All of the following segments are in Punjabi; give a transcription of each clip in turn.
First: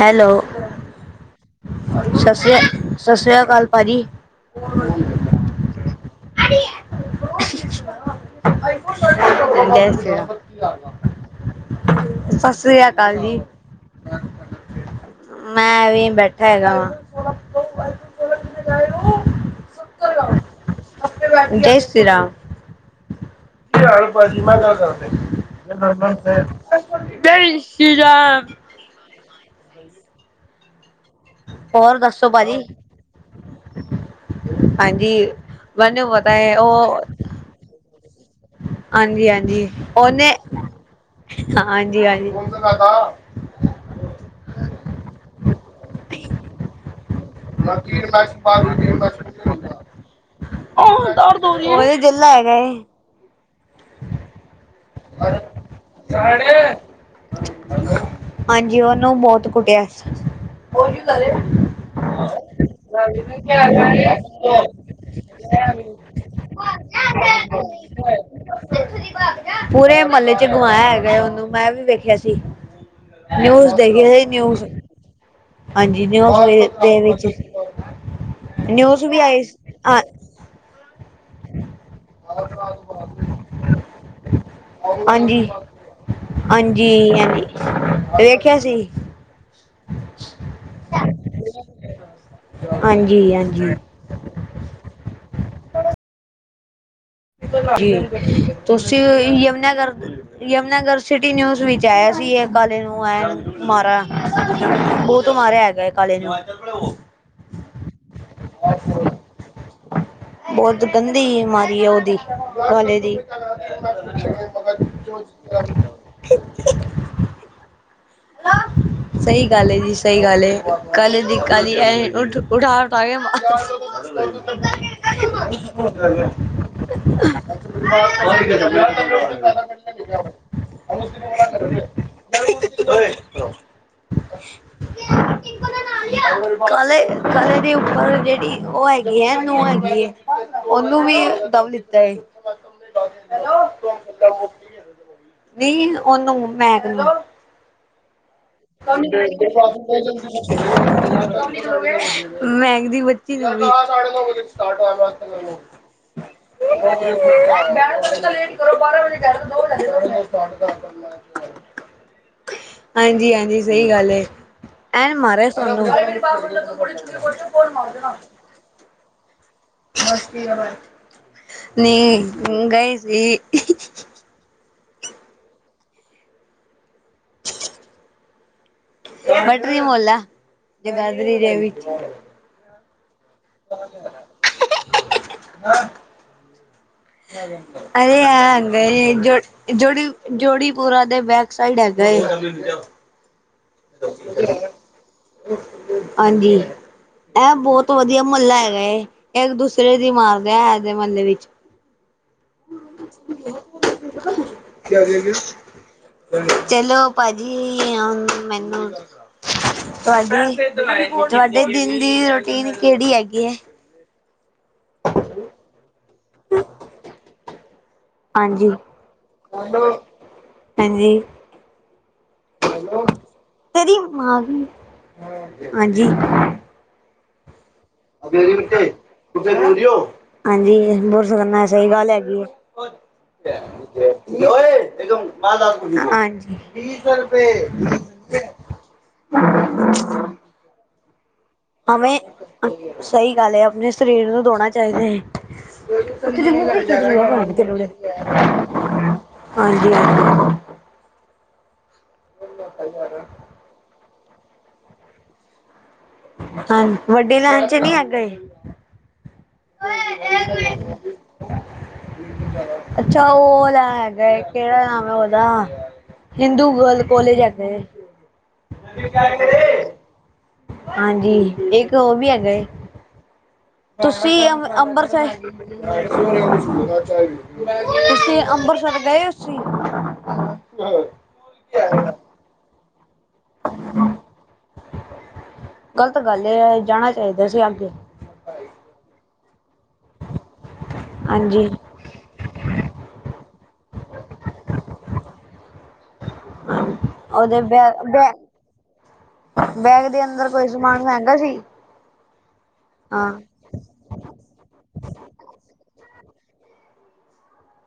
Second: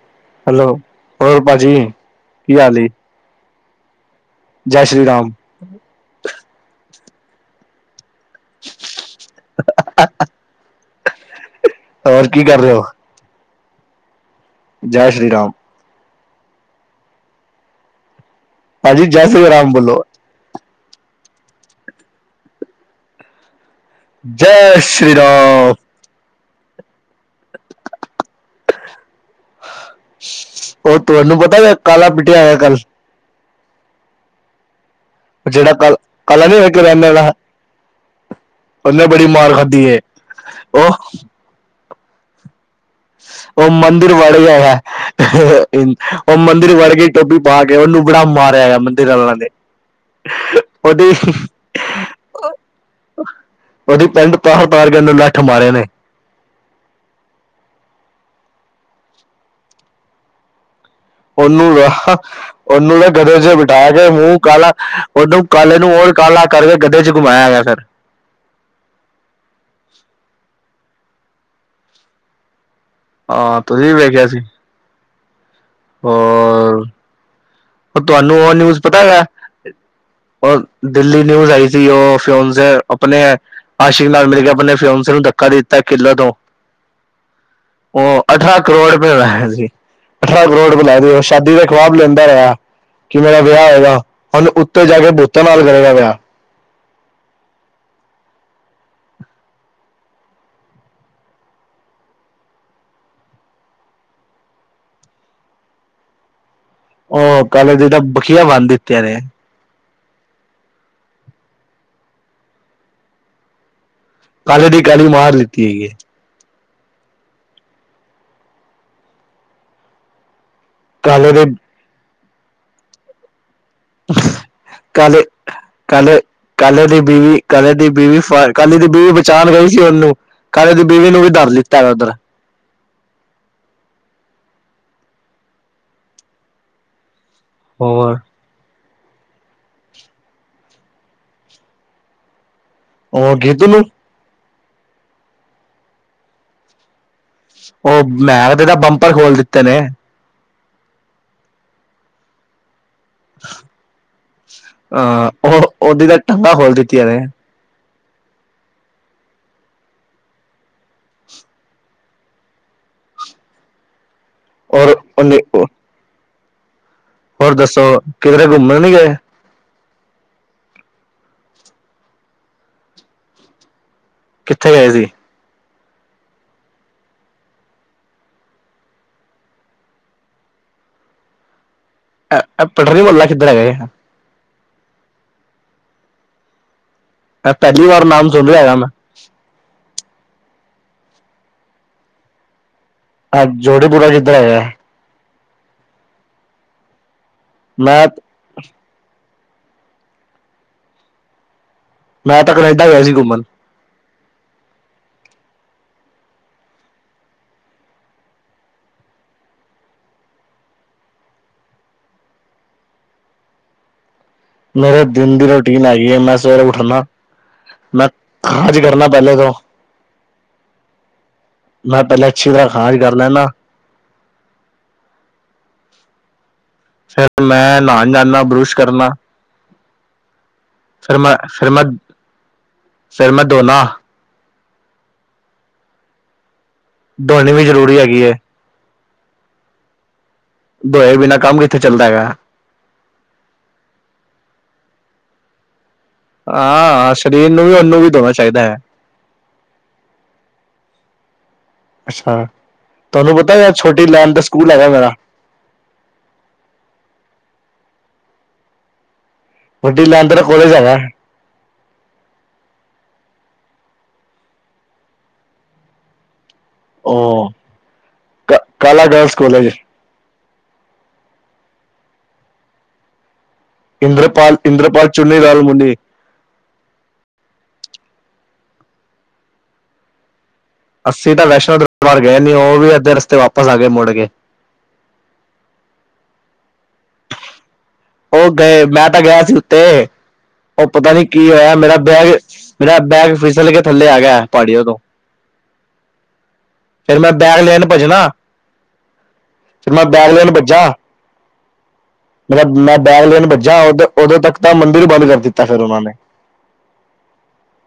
ਹੈਲੋ ਹੋਰ ਭਾਜੀ ਸਸ ਸ੍ਰੀ ਕੀ ਹਾਲ ਏ ਸਸ ਸ੍ਰੀ ਕਾਲ ਭਾਜੀ। ਜੈ ਸ਼੍ਰੀ ਰਾਮ। ਜੈ ਸੇ਼ਰਾ। ਹੋਰ ਕੀ ਕਰ ਰਹੇ ਹੋ ਸਸਰੀਆਂ ਅਕਾਲ ਜੀ ਜੈ ਸ਼੍ਰੀ ਰਾਮ ਮੈਂ ਏ ਵੀ ਬੈਠ। ਹੈਗਾ ਵਾਂ। ਹਾਂਜੀ, ਜੈ ਸਿਆ ਰਾਮ ਬੋਲੋ। ਜੈ ਸ਼੍ਰੀ ਰਾਮ। ਕੀ ਹਾਲ ਏ ਭਾਜੀ ਜੈ ਮੈਂ ਗੱਲ ਕਰਦੇ। ਸ਼੍ਰੀ ਰਾਮ ਜੈ ਸ਼੍ਰੀ ਰਾਮ। ਉਹ ਤੁਹਾਨੂੰ ਪਤਾ ਵ ਹੋਰ ਕਾਲਾ ਦੱਸੋ ਪਿੱਟਿਆ ਹੋਇਆ ਭਾਜੀ ਕੱਲ। ਹਾਂਜੀ! ਜਿਹੜਾ ਕੱਲ ਵੈਨੂੰ ਪਤਾ ਕਾਲਾ ਏ ਨੀ ਹੋਇਆ ਉਹ। ਰਹਿਣ ਵਾਲਾ ਉਹਨੇ ਬੜੀ ਮਾਰ ਹਾਂਜੀ-ਹਾਂਜੀ ਖਾਧੀ ਏ ਉਹਨੇ ਉਹ ਹਾਂਜੀ-ਹਾਂਜੀ। ਉਹ ਮੰਦਿਰ ਵੜ ਗਿਆ ਹੈ ਉਹ ਮੰਦਿਰ ਵੜਗੇ। ਡੋਬੀ ਪਾ ਕੇ ਉਹਨੂੰ ਬੜਾ ਮਾਰਿਆ ਏ ਮੰਦਿਰ ਆਲਾਂ ਨੇ। ਉਹ ਉਹਦੀ ਦਰਦ ਹੋਰੀਂ ਆਂ ਉਹ ਜਿੰਲਾ ਹੈਗਾ ਏ। ਉੱਦੀ ਪੈੰਡ ਤਾਰ ਤਾਰ ਕੇ ਲੱਠ ਮਾਰੇ ਨੇ ਹਾਂਜੀ, ਔਨੂੰ ਬਹੁਤ ਕੁੱਟਿਆ। ਔਨੂੰ ਨਾ ਔਨੂੰ ਨਾ ਗਦੋਂ, ਚ ਬਿਠਾ ਕੇ ਮੂੰਹ ਕਾਲਾ ਔਨੂੰ ਕਾਲੇ ਨੂੰ ਔ ਕਾਲਾ ਕਰਕੇ ਗੱਧੇ ਚ ਘੁਮਾਇਆ ਗਿਆ ਫਿਰ ਪੂਰੇ ਮੱਲੇ ਚ ਕੁਮਾਇਆ ਹੈਗਾ, ਔਨੂੰ ਮੈਂ ਵੀ ਵੇਖਿਆ ਸੀ। ਹਾਂ ਨਿਊਜ਼ ਤੁਸੀਂ ਵੀ ਦੇਖੀ ਸੀ ਵੇਖਿਆ ਨਿਊਜ਼, ਹਾਂਜੀ ਨਿਊਜ਼ ਦੇ ਵਿੱਚ ਔ ਤੁਹਾਨੂੰ ਔ ਨਿਊਜ਼ ਪਤਾ ਵੀ ਹੈਗਾ, ਆਈ ਆ ਉਹ ਦਿੱਲੀ ਨਿਊਜ਼ ਆਈ ਸੀ, ਉਹ ਫਿਔਨਸੇ ਅਪਣੇ ਆਸ਼ਿਕ ਨਾਲ ਮਿਲ ਕੇ ਆਪਣੇ ਫਿਔਨਸੇ ਨੂੰ ਹਾਂਜੀ ਧੱਕਾ ਹਾਂਜੀ ਦਿੱਤਾ ਕਿਲੇ ਤੋਂ ਹਾਂਜੀ। ਔ ਵੇਖਿਆ ਅਠਰਾਂ ਸੀ ਕਰੋੜ ਰੁਪਏ ਦਾ ਹੈਗਾ ਸੀ। ਅਠਾਰਾਂ ਕਰੋੜ ਰੁਪੈ ਲਾਏ ਸੀ। ਸ਼ਾਦੀ ਦਾ ਖਵਾਬ ਲੈਂਦਾ ਰਿਆ ਕਿ ਹਾਂਜੀ ਮੇਰਾ ਵਿਆਹ ਹਾਂਜੀ ਹੋਏਗਾ, ਹੂੰਨ ਉੱਤੇ ਜਾ ਕੇ ਪੁਤਾਂ ਨਾਲ ਕਰੇਗਾ ਵਿਆਹ ਤੁਸੀਂ ਯਮਨਾਗਰ ਯਮਨਾਗਰ ਸਿਟੀ ਨਿਊਜ਼ ਵਿੱਚ ਆਇ ਸੀਂ ਏ ਕਾਲੇ ਨੂੰ ਐ ਮਾਰਾ ਬੋਤ ਮਾਰਿਆ ਹੈਗਾ ਕਾਲੇ ਨੂੰ ਉਹ ਕਾਲੇ ਦੀ, ਤਾਂ ਬਖੀਆ ਬੰਨ ਦਿੱਤਿਆ ਨੇ ਬੋਤ ਗੰਦੀ ਮਾਰੀ ੲ ਔਦੀ ਵਾਲੇ ਦੀ ਕਾਲੇ ਦੀ ਕਾਲੀ ਮਾਰ ਦਿੱਤੀ ਹੈਗੀ [inaudible] ਸਈ ਗੱਲ ਏ ਜੀ, ਸਈ ਗੱਲ ਏ ਕੱਲ ਕਾਲੇ ਦੀ ਦੇ ਕੱਲਈਐ [inaudible] ਕਾਲੇ ਕਾਲੇ [inaudible] ਕੀ ਦੀ ਬੀਵੀ ਬਚਾਣ ਗਈ ਸੀ, ਉਹਨੂੰ ਕਾਲੇ ਦੀ ਬੀਵੀ ਨੂੰ ਵੀ ਤਰ ਲਿੱਤਾ ਅ ਉੱਧਰ ਕਾਲੇ ਕਾਲੇ ਦੇ ਉੱਪਰ ਹੋਰ ਜੇੜੀ ਔ ਹੈਗੀ ਨੂੰ ਹੈਗੀ ਏ, ਔਨੂੰ ਵੀ [inaudible] ਨੀ ਔਨੂੰ ਮੈਂ ਔ ਮੈਂ ਬੰਪਰ ਖੋਲ ਦਿੱਤੇ ਨੇ ਮੈਂ ਮੇਰੀ ਬੱਚੀ [inaudible] ਸਾਢੇ ਨੌਂ ਵਜੇ ਸਟਾਟ ਐ [inaudible] ਅਹ ਉਹ ਉਹਦੀ ਤਾਂ ਟੰਗਾ ਖੋਲ ਤਾਂ ਦਿੱਤੀਆਂ ਨੇ ਲੇਟ ਕਰੋ ਬਾਰਾਂ ਵਜੇ ਜਾਣਾ ਦੋ ਵੱਜ ਗਏ ਨੇ, ਚੱਲ ਮੈਂ ਸਟਾਟ [inaudible] ਹਾਂਜੀ- ਹਾਂਜੀ, ਸਹੀ ਗੱਲ ਐ, ਔਰ ਐਨੇ ਉਹਨੇ ਮਾਰਇਆ ਸੋਨੂੰ। ਹੋਰ ਦੱਸੋ ਕਿਧਰੇ ਘੁੰਮਣ ਨੀ ਗਏ। ਨੀ ਗਏ ਸੀ। ਕਿੱਥੇ ਗਏ ਸੀ? [inaudible] ਪਟਰੀ ਮਹੱਲਾ, ਜਗਾਧਰੀ ਦੇ ਵਿੱਚ। ਅ ਪਟਰੀ ਮੁਹੱਲਾ ਕਿੱਧਰ ਹੈਗਾ ਏ। [inaudible] ਮੈਂ ਪਹਿਲੀ [inaudible] ਵਾਰ ਅਰੇ ਨਾਮ ਸੁਣ ਰਿਹਾ ਹੈਗਾ ਮੈਂ ਹੈਂ ਜੋੜੀ -ਜੋੜੀ ਪੂਰਾ ਦੇ ਬੈਕ ਸਾਈਡ ਹੈਗਾ ਏ। ਆ ਜੋੜੇਪੁਰਾ ਕਿੱਧਰ ਹੈਗਾ। ਹਾਂਜੀ, ਐਹ ਬੋਤ ਮੈਂ ਵਧੀਆ ਮਹੱਲਾ ਹੈਗਾ ਏ। ਏਕ ਦੂਸਰੇ ਦੀ ਮਾਰਦੇ ਹੈਗੇ ਮਹੱਲੇ ਵਿੱਚ। ਮੈਂ ਤਾਂ ਕਨੇਡਾ ਗਿਆ ਸੀ ਘੁੰਮਣ। [unintelligible] ਚਲੋ ਭਾਜੀ, ਹੂੰ ਮੈਨੂੰ ਤੁਹਾਡੀ ਤੁਹਾਡੇ ਦਿਨ ਦੀ ਰੋਟੀਨ ਕਿਹੜੀ ਹੈਗੀ ਏ। ਮੇਰੇ ਦਿਨ ਦੀ ਰੂਟੀਨ ਹੈਗੀ ਏ, ਮੈਂ ਸਵੇਰੇ ਉੱਠਨਾ ਮੈਂ ਹਾਂਜੀ ਖਾਜ ਕਰਨਾ ਪਹਿਲੇ ਤੋ। ਹਾਂਜੀ ਮੈਂ ਪਹਿਲੇ ਅੱਛੀ ਤਰ੍ਹਾਂ ਖਾਜ ਕਰ ਲੈਂਨਾ। ਤੇਰੀ ਮਾਂ ਵੀ ਹਾਂਜੀ ਫਿਰ ਮੈਂ ਨਹਾਣ ਜਾਣਾ ਬਰੁਸ਼ ਕਰਨਾ ਹਾਂਜੀ, ਬੁਰਸ਼ ਮੈਂ ਕਰਨਾ ਫਿਰ ਮੈਂ ਸਹੀ ਗੱਲ ਹੈਗੀ ਫਿਰ ਏ। ਮੈਂ ਧੋਣਾ [unintelligible] ਓਏ ਇਧਰੋਂ ਮਾਂ ਦਾ ਤੂੰ, ਹਾਂਜੀ ਤੀਸ ਧੋਣੀ ਵੀ ਰੁਪਏ [inaudible] ਜ਼ਰੂਰੀ ਹੈਗੀ ਹੈ ਧੋਏ ਬਿਨਾਂ ਹਾਵੇਂ ਸਹੀ ਗੱਲ ਐ, ਆਪਣੇ ਸਰੀਰ ਨੂੰ ਧੋਣਾ ਚਾਹੀਦਾ ਏ। [inaudible] ਹਾਂ ਸਰੀਰ ਨੂੰ ਵੀ ਉਹਨੂੰ ਵੀ ਧੋਣਾ ਚਾਹੀਦਾ ਹੈ ਹਾਂਜੀ-ਹਾਂਜੀ ਅੱਛਾ, ਤੁਹਾਨੂੰ ਪਤਾ ਛੋਟੀ ਲੈਨ ਤੇ ਸਕੂਲ ਹੈਗਾ ਮੇਰਾ। ਹਾਂ ਵੱਡੇ ਲੈਣ ਚ ਨੀ ਹੈ ਗਏ। ਵੱਡੀ ਲਾਇਨ ਤੇ ਨਾ ਕੋਲੇਜ ਹੈਗਾ। ਅੱਛਾ ਉਹ ਲੈ ਹੈਗਾ ਕਿਹੜਾ ਨਾਮ ਹੈ ਉਹਦਾ ਹਿੰਦੂ ਗਰਲ ਕੋਲੇਜ ਉਹ ਹੈਗਾ ਕ- ਕਾਲਾ ਗਰਲਸ ਕਾਲਜ ਏ। ਹਾਂਜੀ, ਇੱਕ ਉਹ ਵੀ ਹੈਗਾ ਏ। ਤੁਸੀਂ ਇੰਦਰਪਾਲ ਅ ਇੰਦਰਪਾਲ ਅੰਬਰਸਰ ਚੁੰਨੀ ਲਾਲ ਮੁੰਨੀ ਤੁਸੀਂ ਅੰਬਰਸਰ ਗਏ ਉਸ ਚੀ ਅਸੀਂ ਤਾਂ ਵੈਸ਼ਨੋ ਦਰਬਾਰ ਗਏ ਨੀ, ਉਹ ਵੀ ਅੱਧੇ ਰਸਤੇ ਵਾਪਸ ਆ ਗਏ ਮੁੜ ਕੇ ਗ਼ਲਤ ਗੱਲ ਏ, ਜਾਣਾ ਚਾਹੀਦਾ ਸੀ ਅੱਗੇ। ਉਹ ਗਏ, ਮੈਂ ਤਾਂ ਗਿਆ ਸੀ ਉੱਥੇ। ਉਹ ਪਤਾ ਨੀ ਕੀ ਹਾਂਜੀ। ਹੋਇਆ ਮੇਰਾ ਬੈਗ ਮੇਰਾ ਬੈਗ ਫਿਸ ਉੱਤਰ ਕੇ ਥੱਲੇ ਆ ਗਿਆ ਪਹਾੜੀਆਂ ਤੋਂ ਫਿਰ ਮੈਂ ਬੈਗ ਉਹਦੇ ਲੈਣ ਭੱਜਣਾ ਬੈਗ ਫਿਰ ਮੈਂ ਬੈਗ ਦੇ ਅੰਦਰ ਕੋਈ ਸਮਾਨ ਮਹਿੰਗਾ ਸੀ। ਮਤਲਬ ਮੈਂ ਬੈਗ ਹਾਂ ਲੈਣ ਵੱਜਾ, ਉਦੋ- ਉਦੋਂ ਤੱਕ ਤਾਂ ਮੰਦਿਰ ਬੰਦ ਕਰ ਦਿੱਤਾ ਫਿਰ ਉਹਨਾਂ ਨੇ।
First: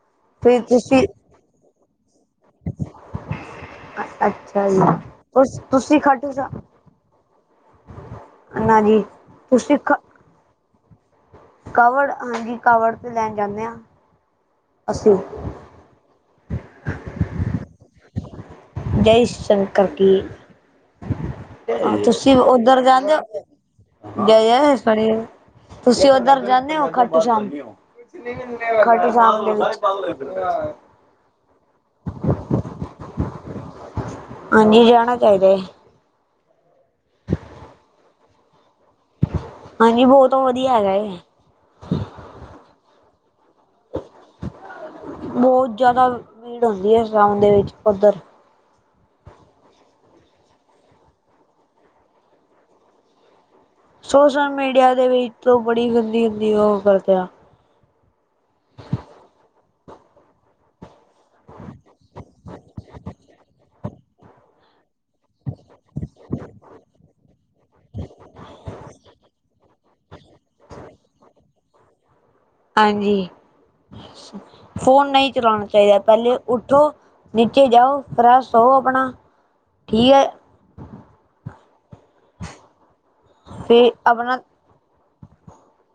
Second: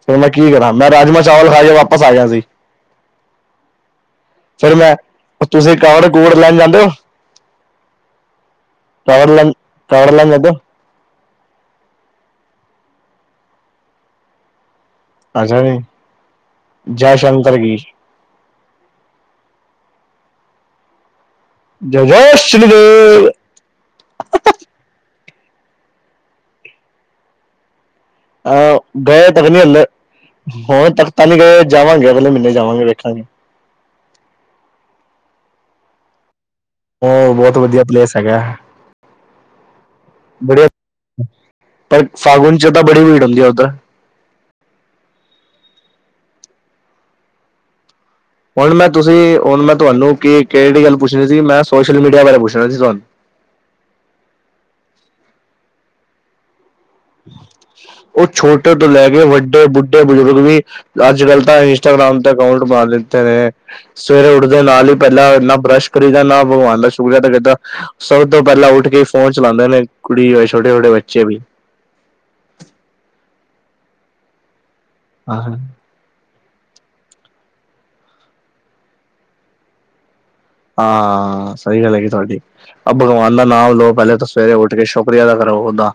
ਫਿਰ ਮੈਂ ਕੀ ਕਰਾਂ, ਮੈਂ ਰਾਜਮਾਂ ਚਾਵਲ ਖਾ ਕੇ ਵਾਪਸ ਆਗਿਆ ਸੀ। ਅੱਛਾ ਫਿਰ ਜੀ। ਮੈਂ, ਤੁਸੀਂ ਕਾਵੜ ਖਾਟੂ ਕੂਵੜ ਲੈਣ ਸ਼ਾਮ ਜਾਂਦੇ ਹੋ। ਨਾ ਜੀ ਕਾਵੜ ਲੈਣ ਤੁਸੀਂ ਖ ਕਾਵੜ ਲੈਣ ਜਾਂਦੇ ਹੋ ਕਾਵੜ ਹਾਂਜੀ ਕਾਵੜ ਤੇ ਲੈਣ ਜਾਂਦੇ ਹਾਂ ਅਸੀਂ। ਅਛਾ ਜੀ ਜੈ ਸ਼ੰਕਰ ਕੀ ਜੈ ਸ਼ੰਕਰ ਕੀ ਜੈ ਜੈ ਤੁਸੀਂ ਸ਼੍ਰੀ ਉੱਧਰ ਜਾਂਦੇ ਦੇਵ ਹੋ ਗਏ ਆ ਸੀ ਤੁਸੀਂ ਓਧਰ ਜਾਂਦੇ ਹੋ ਖਾੱਟੂ ਸ਼ਾਮ ਅਹ ਖਾਟੂ ਗਏ ਸ਼ਾਮ ਤੱਕ ਦੇ ਨਹੀਂ ਹਲੇ ਵਿੱਚ ਹੁਣ ਤੱਕ ਤਾਂ ਨਹੀਂ ਗਏ ਜਾਵਾਂਗੇ ਅਗਲੇ ਮਹੀਨੇ ਜਾਵਾਂਗੇ ਹਾਂਜੀ ਹਾਂਜੀ ਜਾਣਾ ਚਾਹੀਦਾ ਉਹ ਬਹੁਤ ਵਧੀਆ ਪਲੇਸ ਹੈਗਾ ਹਾਂਜੀ ਬਹੁਤ ਬਧਿਆ ਵਧੀਆ ਹੈਗਾ ਹੈ ਪਰ ਸਾਵਨ ਚ ਤਾਂ ਬੜੀ ਹੁੰਦੀ ਆ ਉੱਧਰ ਬਹੁਤ ਜ਼ਿਆਦਾ ਭੀੜ ਹੁੰਦੀ ਹੈ ਸਾਵਣ ਦੇ ਵਿੱਚ ਉੱਧਰ ਹੁਣ ਮੈਂ ਤੁਸੀਂ ਹੁਣ ਮੈਂ ਤੁਹਾਨੂੰ ਕਿ ਕਿਹੜੀ ਗੱਲ ਪੁੱਛਣੀ ਸੀ ਮੈਂ ਸੋਸ਼ਲ ਮੀਡੀਆ ਬਾਰੇ ਪੁੱਛਣਾ ਸੀ ਤੁਹਾਨੂੰ [inaudible] ਸੋਸ਼ਲ ਮੀਡੀਆ ਦੇ ਵਿੱਚ ਬੜੀ ਗੰਦੀ-ਗੰਦੀ ਉਹ ਕਰਦੇ ਆ ਉਹ ਛੋਟੇ ਤੋਂ ਲੈ ਕੇ ਵੱਡੇ ਬੁੱਢੇ ਬੁਜ਼ੁਰਗ ਵੀ ਅੱਜ ਕੱਲ ਤਾਂ ਇੰਸਟਾਗ੍ਰਾਮ ਤੇ ਅਕਾਊਂਟ ਬਨ ਲਤੇ ਨੇ ਸਵੇਰੇ ਉੱਠਦੇ ਨਾਲ ਹੀ ਪਹਿਲਾਂ ਨਾ ਬਰੱਸ਼ ਕਰੀਦਾ ਨਾ ਭਗਵਾਨ ਦਾ ਸ਼ੁਕਰੀਆ ਤਾਂ ਕਿਦਾਂ ਸਭ ਤੋਂ ਪਹਿਲਾਂ ਉੱਠ ਕੇ ਫੋਨ ਚਲਾਉਂਦੇ ਨੇ ਕੁੜੀਯਾਵੇ ਛੋਟੇ-ਛੋਟੇ ਬੱਚੇ ਵੀ ਹਾਂਜੀ ਫੋਨ ਨਹੀਂ ਚਲਾਉਣਾ ਚਾਹੀਦਾ ਪਹਿੱਲੇ ਉੱਠੋ ਨੀਚੇ ਜਾਓ ਫ੍ਰੈਸ਼ ਹੋਵੋ ਆਪਣਾ ਠੀਕ ਹੈ ਹਾਂ ਸਹੀ ਗੱਲ ਹ ਤੁਹਾਡੀ ਆ ਭਗਵਾਨ ਦਾ ਨਾਮ ਫਿਰ ਲਓ ਪਹਿਲੇ ਤਾਂ ਆਪਣਾ ਸਵੇਰੇ ਉੱਠ ਮਰਿਆਦਾ ਕਰੋ ਓਦਾਂ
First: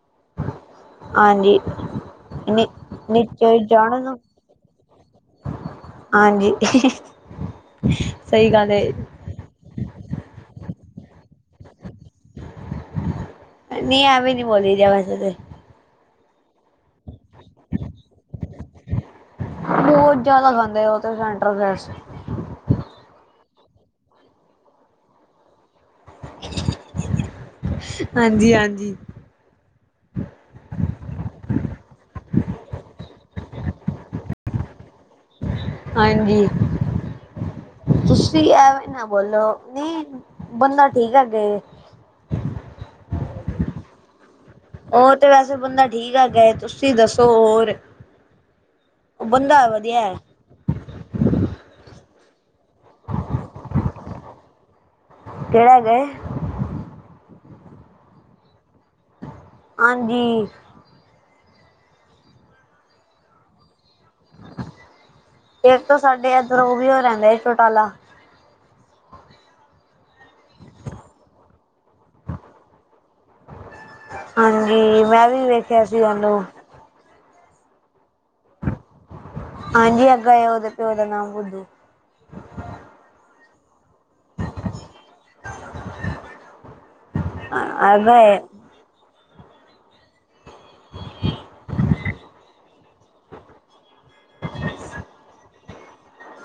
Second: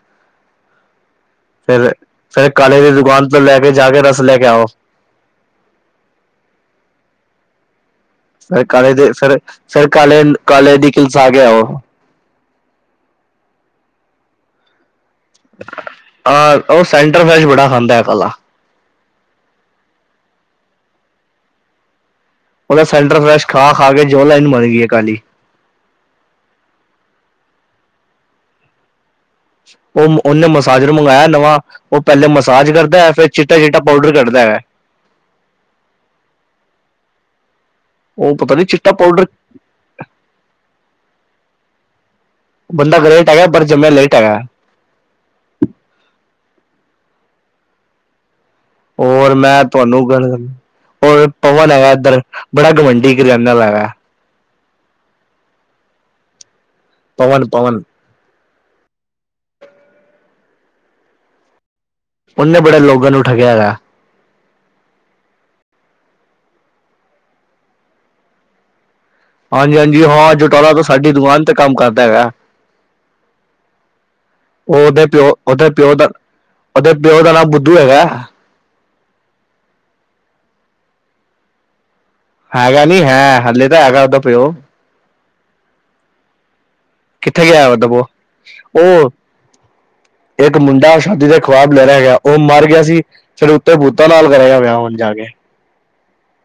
ਹਾਂਜੀ ਫਿਰ ਫਿਰ ਨੀ ਕਾਲੇ ਦੀ ਦੁਕਾਨ ਤੋਂ ਲੈ ਨੀਚੇ ਕੇ ਜਾ ਜਾਣ ਕੇ ਨੂੰ ਰਸ ਹਾਂਜੀ ਸਹੀ ਗੱਲ ਹੈ ਕਾਲੇ ਦੇ ਸਰ ਸਰ ਕਾਲੇ ਦੀ ਕਸਾ ਕੇ ਆਓ ਨਹੀਂ ਐਵੇਂ ਨਹੀਂ ਬੋਲੀ ਜਾ ਵੈਸੇ ਔਰ ਉਹ ਸੈਂਟਰ ਵੈਜ ਬੜਾ ਖਾਂਦਾ ਭਲਾ ਬਹੁਤ ਜਿਆਦਾ ਖਾਂਦੇ ਆ ਉਥੇ ਸੈਂਟਰ ਦੇ ਵਿੱਚ ਉਹਦਾ ਸੈਂਟਰ ਫਲੈਸ਼ ਖਾ ਖਾ ਕੇ ਜੋਲਾਨ ਮਰ ਗਈ ਕਾਲੀ ਹਾਂਜੀ ਹਾਂਜੀ ਉਹਨੇ ਮਸਾਜਰ ਮੰਗਾਇਆ ਨਵਾਂ ਉਹ ਪਹਿਲੇ ਮਸਾਜ ਕਰਦਾ ਫਿਰ ਚਿੱਟਾ ਚਿੱਟਾ ਪਾਊਡਰ ਕੱਢਦਾ ਹਾਂਜੀ ਉਹ ਤੁਸੀਂ ਪਤਾ ਨੀ ਚਿੱਟਾ ਨਾ ਪਾਊਡਰ ਬੋਲੋ ਠੀਕ ਹ ਜੇ ਬੰਦਾ ਗ੍ਰੇਟ ਹੈਗਾ ਪਰ ਜ ਮੈਂ ਲੇਟ ਆਇਆ ਔਰ ਵੈਸੇ ਬੰਦਾ ਠੀਕ ਆ ਗਏ ਤੁਸੀਂ ਦੱਸੋ ਹੋਰ ਔਰ ਮੈਂ ਬੰਦਾ ਵਧੀਆ ਤੁਹਾਨੂੰ ਹੈ ਬੜਾ ਗਵੰਡੀ ਖਲ ਕਿਹੜਾ ਗਏ ਪਵਨ ਪਵਨ ਹਾਂਜੀ ਉਨੇ ਬੜੇ ਲੋਗਾਂ ਨੂੰ ਠਗਿਆ ਹੈਗਾ ਇਸ ਤੋਂ ਸਾਡੇ ਅੰਦਰ ਉਹ ਵੀ ਹੋ ਰਹਿੰਦਾ ਹਾਂਜੀ ਹਾਂਜੀ ਜਟਾਲਾ ਤਾਂ ਸਾਡੀ ਦੁਕਾਨ ਤੇ ਕੰਮ ਕਰਦਾ ਹੈਗਾ ਹਾਂਜੀ ਉਹਦੇ ਮੈਂ ਵੀ ਪਿਓ ਦਾ ਵੇਖਿਆ ਸੀ ਉਹਨੂੰ ਪਿਓ ਦਾ ਨਾਮ ਬੁੱਧੂ ਹੈਗਾ ਹਾਂਜੀ ਅੱਗੇ ਉਹਦੇ ਪਿਓ ਦਾ ਨਾਮ ਹੈਗਾ ਨਹੀਂ ਹੈ ਹਾਲੇ ਤਾਂ ਹੈਗਾ ਉਦਾਂ ਕਿੱਥੇ ਗਿਆ ਦਬੋ ਅੱਗਾ ਹੈ ਉਹ ਇੱਕ ਮੁੰਡਾ ਸਾਡੀ ਤੇ ਖਵਾਬ ਲੈ ਰਿਹਾ ਹੈਗਾ ਉਹ ਮਰ ਗਿਆ ਸੀ ਫਿਰ ਉੱਤੇ ਬੂਤਾ ਲਾਲ ਕਰਿਆ ਵਿਆ ਲਗੇ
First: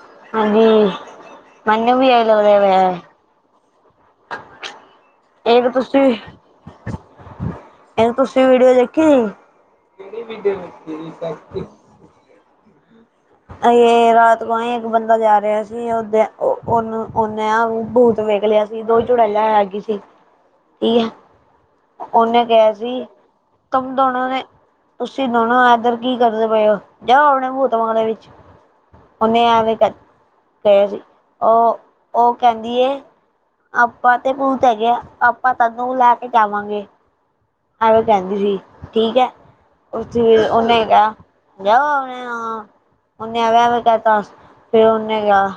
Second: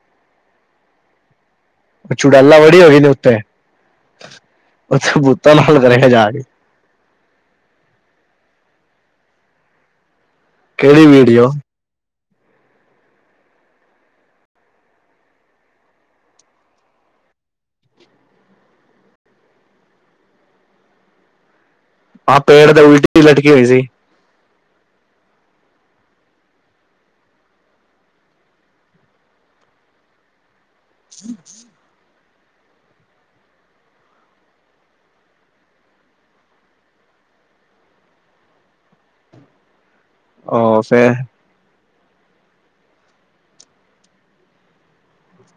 ਹਾਂਜੀ ਮੈਨੂੰ ਵੀ ਓਹ ਇਹੀ ਲੱਗਦਾ ਚੁੜਾਲਾ ਵਰੀ ਹੋ ਪਿਆ ਨੇ ਉੱਤੇ ਉੱਥੇ ਭੂਤਾਂ ਨਾਲ ਕਰੇਗਾ ਜਾ ਕੇ ਇਹਨੂੰ ਤੁਸੀਂ ਵੀਡੀਓ ਦੇਖੀ ਕਿਹੜੀ ਵੀਡੀਓ [unintelligible] ਬੰਦਾ ਜਾ ਰਿਹਾ ਸੀ ਉਹਨੂੰ ਉਨੇ ਬੋਤ ਵੇਖ ਲਿਆ ਸੀ ਦੋ ਚੁੜੈਲਾ ਹੈਗੀ ਸੀ ਠੀਕ ਹੈ ਆ ਉਹਨੇ ਪੇੜ ਕਿਹਾ ਤੇ ਸੀ ਉਲਟੀ ਲਟਕੀ ਹੋਈ ਸੀ ਤੁਮ ਦੋਨੋ ਨੇ ਤੁਸੀ ਇਧਰ ਕੀ ਕਰਦੇ ਪਏ ਹੋ ਜਾਓ ਆਪਣੇ ਭੂਤ ਬੰਗਲੇ ਵਿਚ ਉਹਨੇ ਆਵੇ ਕਿਹਾ ਸੀ ਉਹ ਉਹ ਕਹਿੰਦੀ ਏ ਆਪਾਂ ਤੇ ਭੂਤ ਹੈਗੇ ਆ ਆਪਾਂ ਤਾਂ ਨੂੰ ਲੈ ਕੇ ਜਾਵਾਂਗੇ ਕਹਿੰਦੀ ਸੀ ਠੀਕ ਹ ਉਥੇ ਉਹ ਉਹਨੇ ਫਿਰ ਕਿਹਾ ਆਪਣੇ ਹਾਂ [inaudible] ਉਹਨੇ ਐਵੇ ਐਵੇ ਕਹਤਾ, ਫਿਰ ਉਹਨੇ ਕਿਹਾ,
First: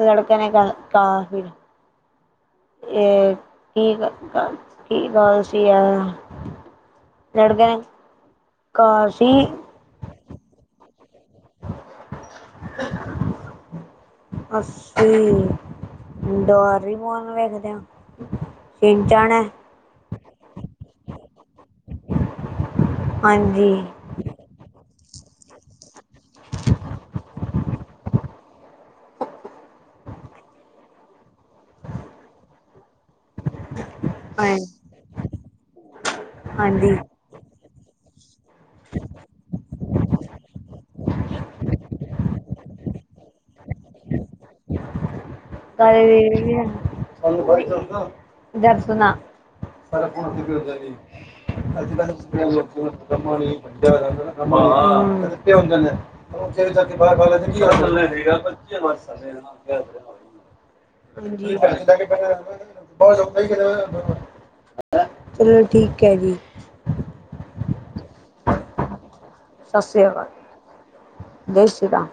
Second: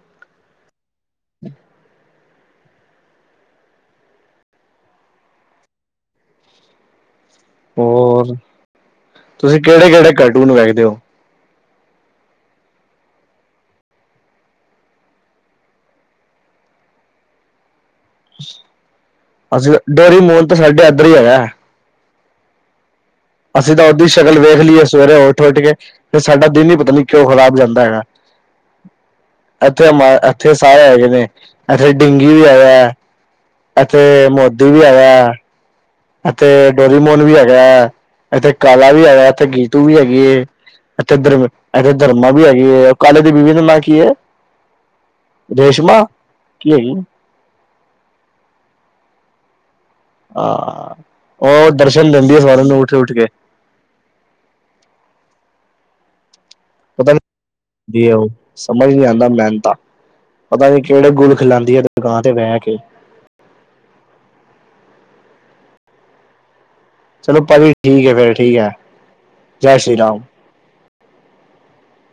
ਲੜਕੇ ਨੇ ਤਾਂ ਫਿਰ ਇਹ ਕੀ ਗੱਲ ਸੀ ਆ ਲੜ ਦੇ ਨ ਹੋਰ ਤੁਸੀਂ ਕਿਹੜੇ ਕਿਹੜੇ ਕਾਰਟੂਨ ਵੇਖਦੇ ਹੋ [unintelligible] ਅਸੀਂ ਡੇਅਰੀ ਮੋਨ ਵੇਖਦੇ ਹਾ। ਅਸੀਂ ਡੇਰੀ ਮੋਹਨ ਤਾਂ ਸਾਡੇ ਇਧਰ ਹੀ ਆਇਆ ਹਾਂਜੀ ਅਸੀਂ ਤਾਂ ਉਦੀ ਸ਼ਕਲ ਵੇਖ ਲਈ ਉਰੇ ਉਠ ਉਠ ਕੇ ਤੇ ਸਾਡਾ ਦਿਨ ਹੀ ਪਤਾ ਨਹੀਂ ਕਿਉਂ ਖਰਾਬ ਜਾਂਦਾ ਹੈਗਾ ਇੱਥੇ ਸਾਰੇ ਹੈਗੇ ਨੇ ਇਥੇ ਡਿੰਗੀ ਵੀ ਆਇਆ ਇਥੇ ਹਾਂ ਮੋਦੀ ਵੀ ਆਇਆ ਅਤੇ ਹਾਂਜੀ ਡੋਰੀ ਮੌਨ ਵੀ ਹੈਗਾ ਇਥੇ ਕਾਲਾ ਵੀ ਆਇਆ ਇੱਥੇ ਗੀਤੂ ਵੀ ਹੈਗੀ ਹ ਇਥੇ ਧਰਮਾਂ ਵੀ ਹੈਗੀ ਕਾਲੇ ਦੇ ਵਿਵੇਦ ਨਾ ਕੀ ਹੈ ਰੇਸ਼ਮਾ ਕੀ ਹੈਗੀ [unintelligible] [unintelligible] ਹਾ ਹਾ ਹਾਂ ਉਹ ਦਰਸ਼ਨ ਦਿੰਦੀ ਹੈ ਸਾਰਿਆਂ ਨੂੰ ਉੱਠ ਉੱਠ ਕੇ ਅਦਰ ਇੰਦੇ ਨੇ ਬਾਹਰ ਹ ਚ ਬੇ ਪਤਾ ਨੀ ਹੁੰਦੀ ਹੈ ਹ ਉਹ ਸਮਝ ਨੀ ਆਉਂਦਾ ਮੈਨੂੰ ਤਾਂ ਪਤਾ ਨੀ ਕਿਹੜੇ ਗੁਲ ਖਿਲਾਉਂਦੀ ਹੈ ਦੁਕਾਨ ਤੇ ਬਹਿ ਕੇ [unintelligible] [unintelligible] ਚਲੋ ਠੀਕ ਹੈ ਜੀ ਚਲੋ ਪਾਜੀ ਠੀਕ ਹੈ ਫੇਿਰ ਠੀਕ ਹੈ ਜੈ ਸਤਿ ਸ਼੍ਰੀ ਸ੍ਰੀ ਰਾਮ ਅਕਾਲ ਜੈ ਸ਼੍ਰੀ ਰਾਮ